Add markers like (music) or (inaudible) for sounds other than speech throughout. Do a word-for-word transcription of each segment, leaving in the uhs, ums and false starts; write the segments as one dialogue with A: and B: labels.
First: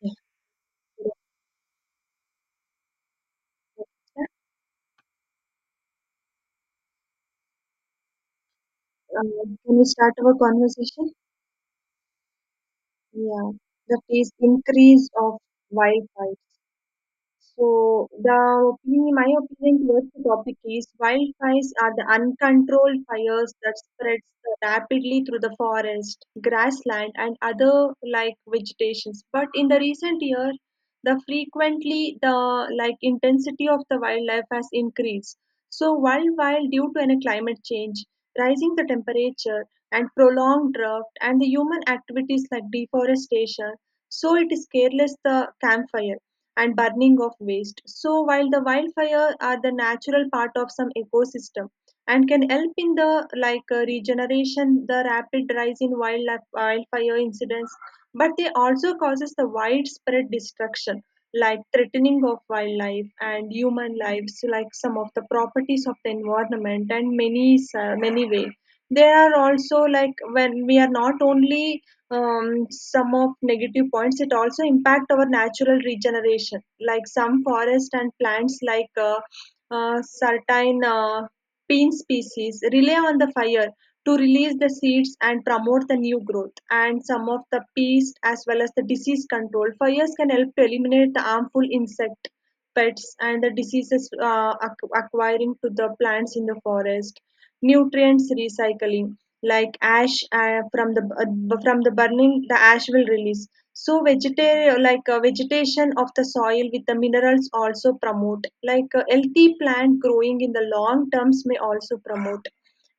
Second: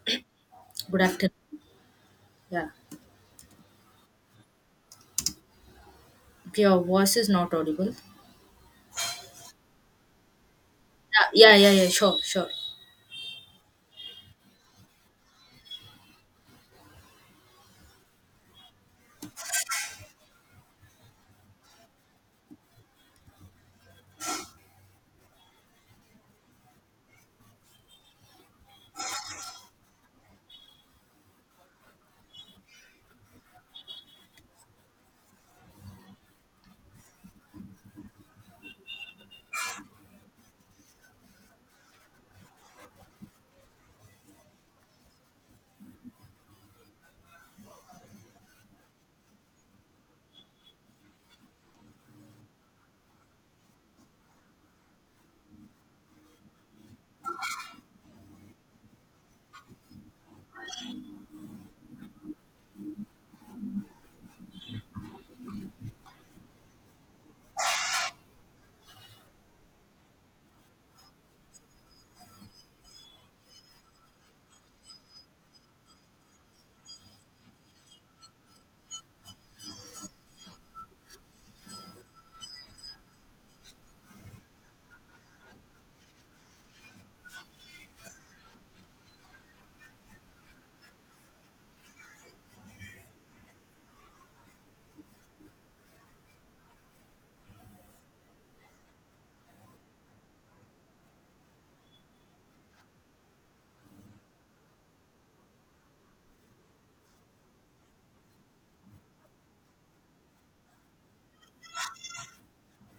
A: Yeah.
B: Good afternoon. Yeah. Your voice is not audible.
A: Uh, Can we start our conversation?
B: Yeah, yeah, yeah, yeah. Sure, sure.
A: Yeah, the increase of Wi-Fi. So the opinion, my opinion towards the topic is wildfires are the uncontrolled fires that spreads rapidly through the forest, grassland, and other like vegetations. But in the recent year, the frequently the like intensity of the wildlife has increased. So wildfire due to any climate change, rising the temperature, and prolonged drought, and the human activities like deforestation. So it is careless the campfire and burning of waste. So, while the wildfire are the natural part of some ecosystem and can help in the like uh, regeneration, the rapid rise in wildlife, wildfire incidents, but they also causes the widespread destruction, like threatening of wildlife and human lives, like some of the properties of the environment and many uh, many way. They are also like when we are not only um, some of negative points, it also impact our natural regeneration, like some forest and plants like uh, uh, certain uh, bean species rely on the fire to release the seeds and promote the new growth. And some of the pests as well as the disease control fires can help to eliminate the harmful insect pests and the diseases, uh, ac- acquiring to the plants in the forest. Nutrients recycling, like ash, uh, from the bu- from the burning, the ash will release. So vegeta- like uh, vegetation of the soil with the minerals also promote, like uh, healthy plant growing in the long terms, may also promote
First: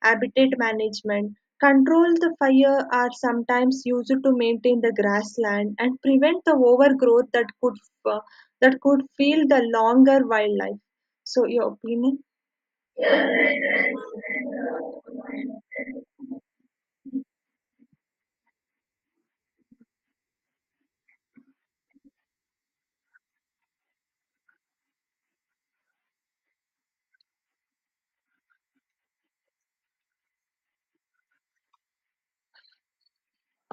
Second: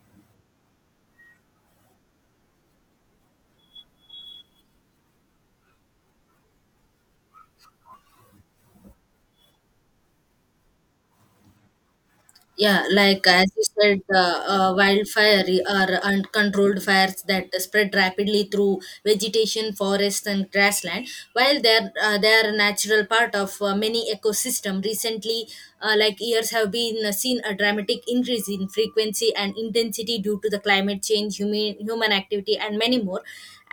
A: habitat management. Control the fire are sometimes used to maintain the grassland and prevent the overgrowth that could uh, that could feel the longer wildlife. So your opinion.
B: Yeah, like as you said, uh, uh, wildfire are uncontrolled fires that spread rapidly through vegetation, forests, and grassland. While they're uh, They are a natural part of uh, many ecosystem, recently, uh, like years have been uh, seen a dramatic increase in frequency and intensity due to the climate change, human human activity, and many more.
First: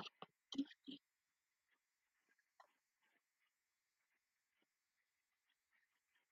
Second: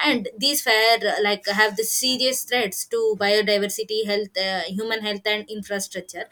B: And these fire uh, like have the serious threats to biodiversity, health, uh, human health, and infrastructure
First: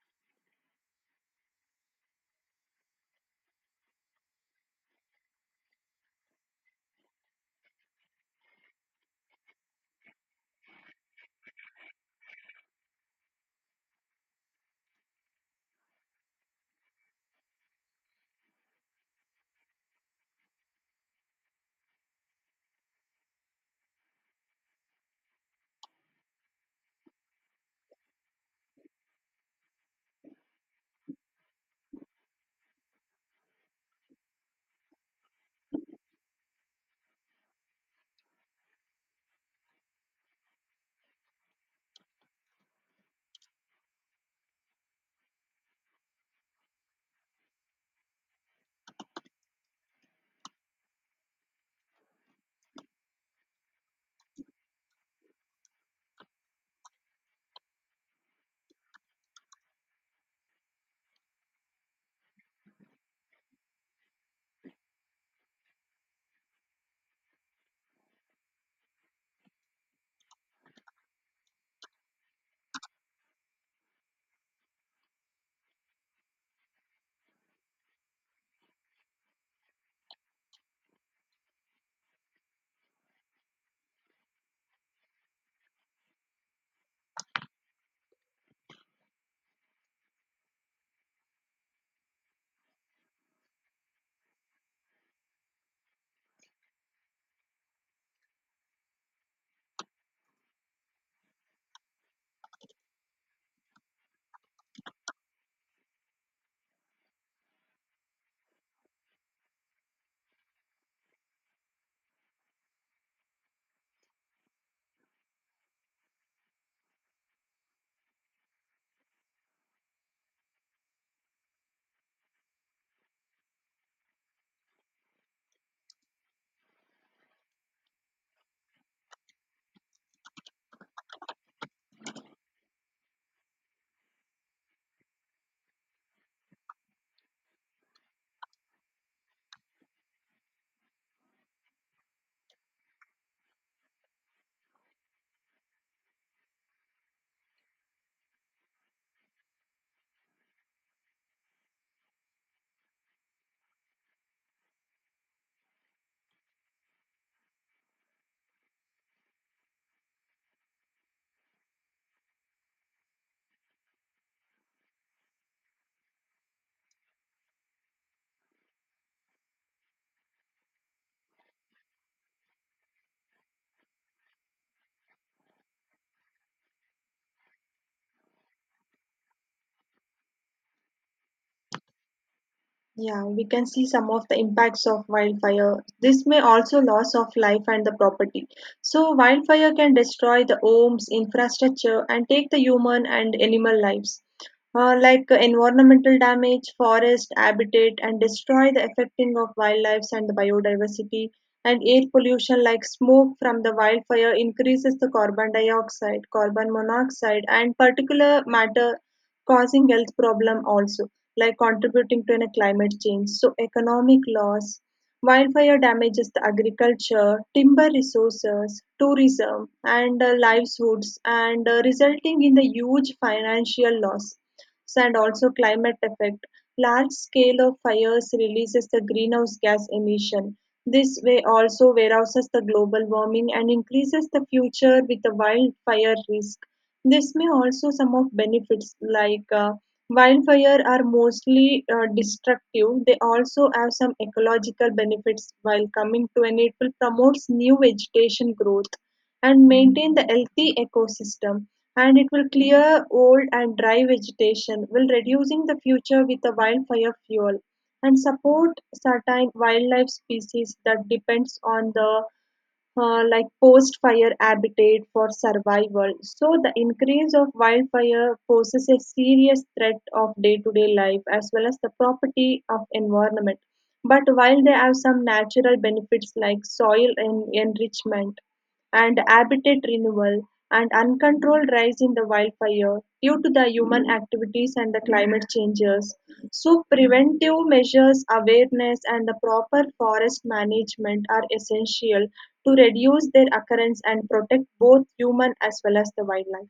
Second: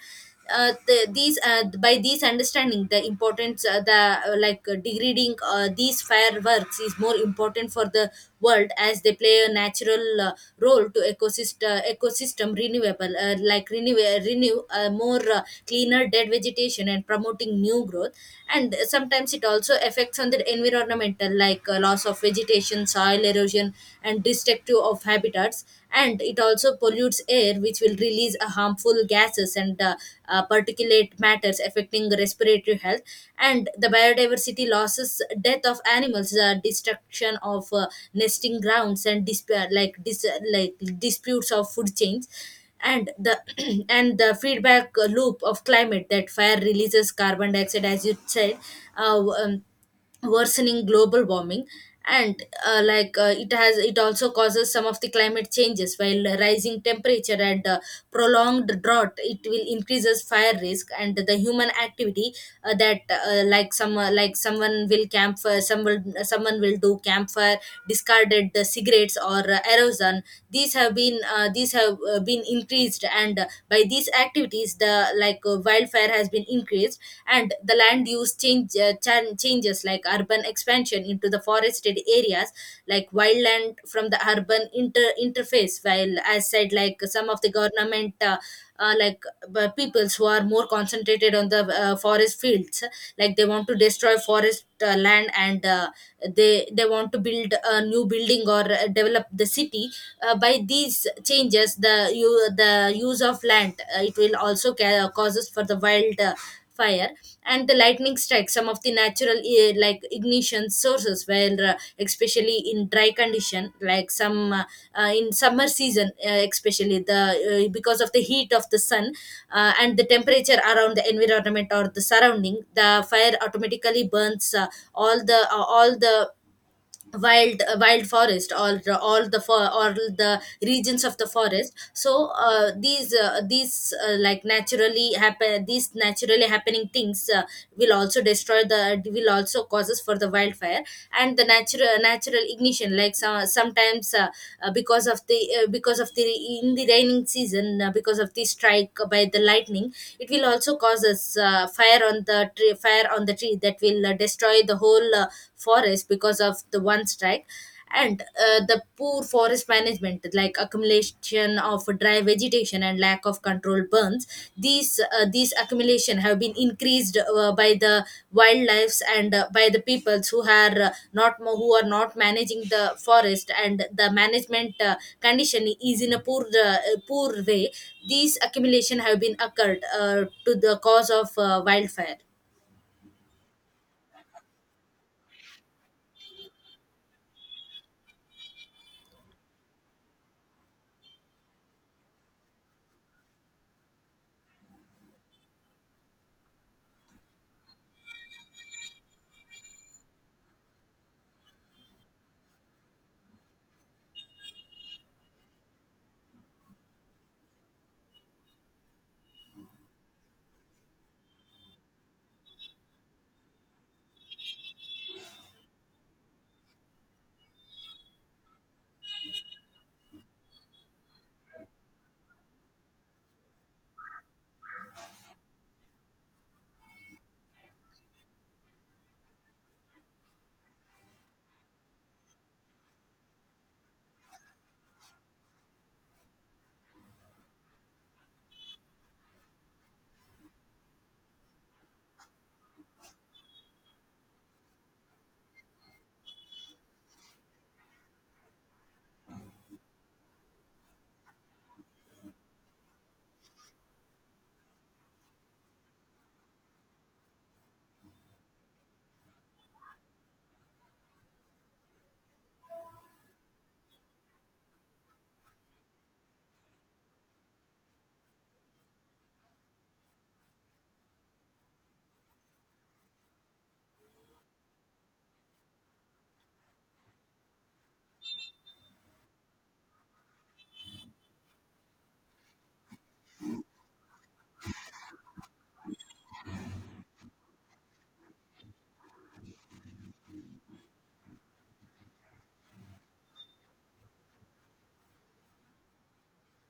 B: uh, the, these uh, By these understanding the importance uh, the uh, like uh, degrading uh, these fireworks is more important for the world as they play a natural uh, role to ecosystem uh, ecosystem renewable uh, like renew uh, renew uh, more uh, cleaner dead vegetation and promoting new growth, and sometimes it also affects on the environmental like uh, loss of vegetation, soil erosion, and destructive of habitats. And it also pollutes air, which will release uh, harmful gases and uh, uh, particulate matters affecting respiratory health and the biodiversity losses, death of animals, uh, destruction of uh, nesting grounds and disp- uh, like dis- like disputes of food chains, and the (clears throat) and the feedback loop of climate that fire releases carbon dioxide, as you said. uh, um, Worsening global warming, and uh, like uh, it has, it also causes some of the climate changes while rising temperature and uh, prolonged drought, it will increases fire risk. And the human activity, uh, that uh, like some uh, like someone will camp, someone someone will do campfire, discarded the cigarettes or uh, erosion. These have been uh, these have uh, been increased, and uh, by these activities the like uh, wildfire has been increased. And the land use change uh, chan- changes like urban expansion into the forested areas like wildland from the urban inter- interface. While as said, like some of the government uh, uh, like b- peoples who are more concentrated on the uh, forest fields like they want to destroy forest uh, land, and uh, they they want to build a new building or uh, develop the city. Uh, by these changes the you the use of land, uh, it will also ca- causes for the wild uh, fire. And the lightning strikes some of the natural eh, like ignition sources where uh, especially in dry condition, like some uh, uh, in summer season, uh, especially the uh, because of the heat of the sun, uh, and the temperature around the environment or the surrounding, the fire automatically burns uh, all the uh, all the wild uh, wild forest or all the for or the regions of the forest. So uh, these uh, these uh, like naturally happen, these naturally happening things uh, will also destroy the, will also causes for the wildfire. And the natural natural ignition, like some sometimes, uh, uh, because of the, uh, because of the, in the raining season, uh, because of the strike by the lightning, it will also cause us uh, fire on the tree, fire on the tree that will uh, destroy the whole uh, forest because of the one strike. And uh, the poor forest management, like accumulation of dry vegetation and lack of control burns, these uh, these accumulation have been increased uh, by the wildlife, and uh, by the peoples who are uh, not mo- who are not managing the forest, and the management uh, condition is in a poor uh, poor way. These accumulation have been occurred uh, to the cause of uh, wildfire.
A: Yeah, we can see some of the impacts of wildfire. This may also loss of life and the property. So wildfire can destroy the homes, infrastructure, and take the human and animal lives. Uh, like uh, environmental damage, forest habitat, and destroy the affecting of wildlife and the biodiversity. And air pollution, like smoke from the wildfire, increases the carbon dioxide, carbon monoxide, and particulate matter, causing health problem also, like contributing to a climate change. So economic loss, wildfire damages the agriculture, timber resources, tourism, and uh, livelihoods, and uh, resulting in the huge financial loss. So, and also climate effect, large scale of fires releases the greenhouse gas emission. This way also warehouses the global warming and increases the future with the wildfire risk. This may also some of benefits. Like uh, wildfire are mostly uh, destructive. They also have some ecological benefits while coming to, and it will promotes new vegetation growth and maintain the healthy ecosystem. And it will clear old and dry vegetation while reducing the future with the wildfire fuel, and support certain wildlife species that depends on the uh, like post fire habitat for survival. So the increase of wildfire poses a serious threat of day to day life as well as the property of environment. But while they have some natural benefits like soil en- enrichment and habitat renewal, and uncontrolled rise in the wildfire due to the human activities and the climate changes. So, preventive measures, awareness, and the proper forest management are essential to reduce their occurrence and protect both human as well as the wildlife.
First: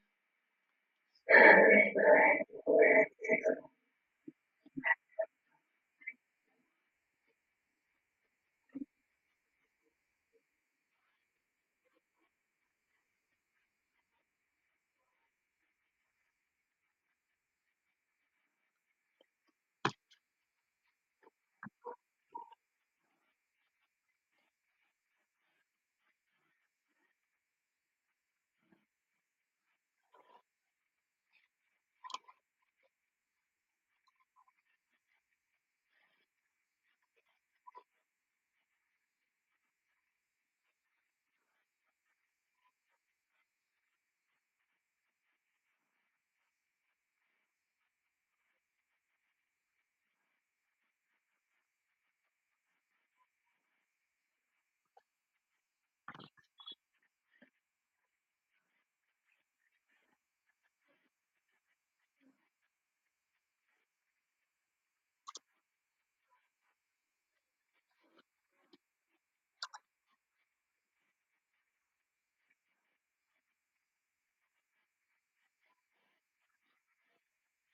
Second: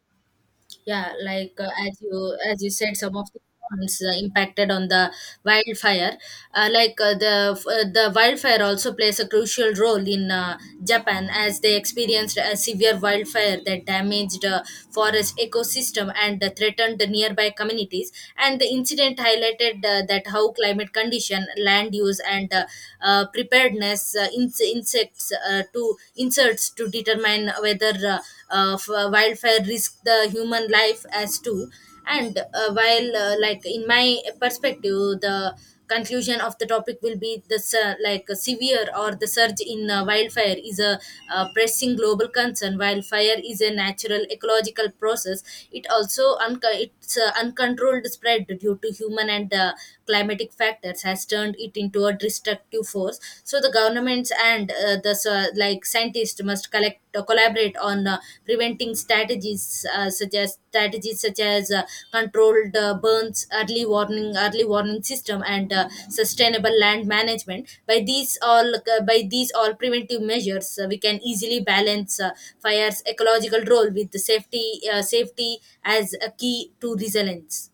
B: Yeah, like uh, as you as you said, some of the ponds uh, impacted on the wildfire. Uh, like uh, the f- uh, the wildfire also plays a crucial role in uh, Japan, as they experienced a severe wildfire that damaged uh, forest ecosystem, and and threatened the nearby communities. And the incident highlighted uh, that how climate condition, land use, and uh, uh, preparedness uh, in- insects uh, to inserts to determine whether uh, uh, f- wildfire risk the human life as too. And uh, while uh, like in my perspective, the conclusion of the topic will be the sur- like a severe or the surge in uh, wildfire is a uh, pressing global concern. While fire is a natural ecological process, it also unco- it's uh, uncontrolled spread due to human and uh, climatic factors has turned it into a destructive force. So the governments and uh, the uh, like scientists must collect uh, collaborate on uh, preventing strategies uh, such as strategies such as uh, controlled uh, burns, early warning early warning system, and uh, sustainable land management. By these all uh, by these all preventive measures, uh, we can easily balance uh, fire's ecological role with the safety uh, safety as a key to resilience.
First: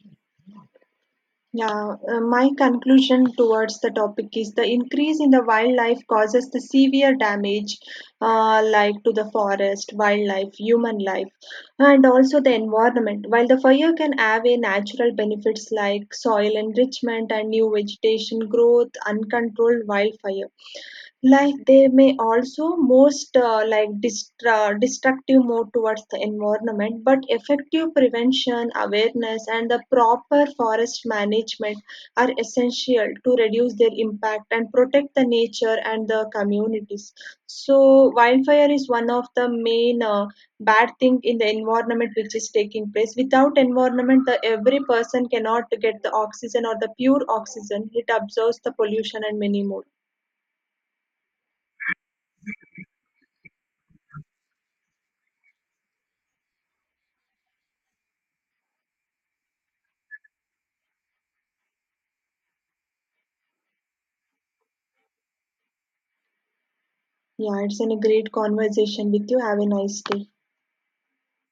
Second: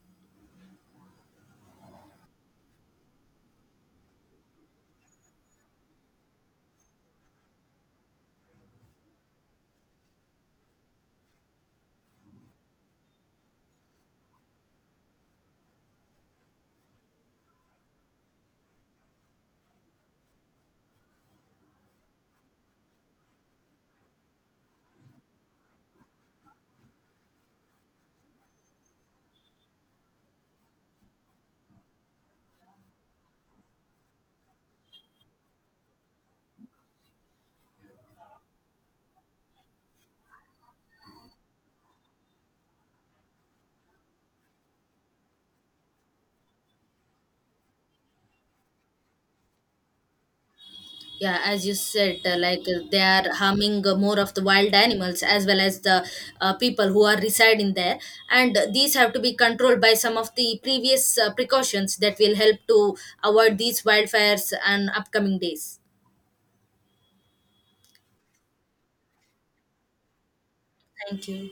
A: Yeah, uh, my conclusion towards the topic is the increase in the wildlife causes the severe damage, uh, like to the forest, wildlife, human life, and also the environment. While the fire can have a natural benefits like soil enrichment and new vegetation growth, uncontrolled wildfire, like they may also most uh, like distra- destructive move towards the environment, but effective prevention, awareness, and the proper forest management are essential to reduce their impact and protect the nature and the communities. So wildfire is one of the main uh, bad thing in the environment, which is taking place. Without environment, the every person cannot get the oxygen or the pure oxygen. It absorbs the pollution and many more.
B: Yeah, as you said, uh, like uh, they are harming uh, more of the wild animals, as well as the uh, people who are residing there, and uh, these have to be controlled by some of the previous uh, precautions that will help to avoid these wildfires and upcoming days.
A: Yeah, it's been a great conversation with you. Have a nice day.
B: Thank you.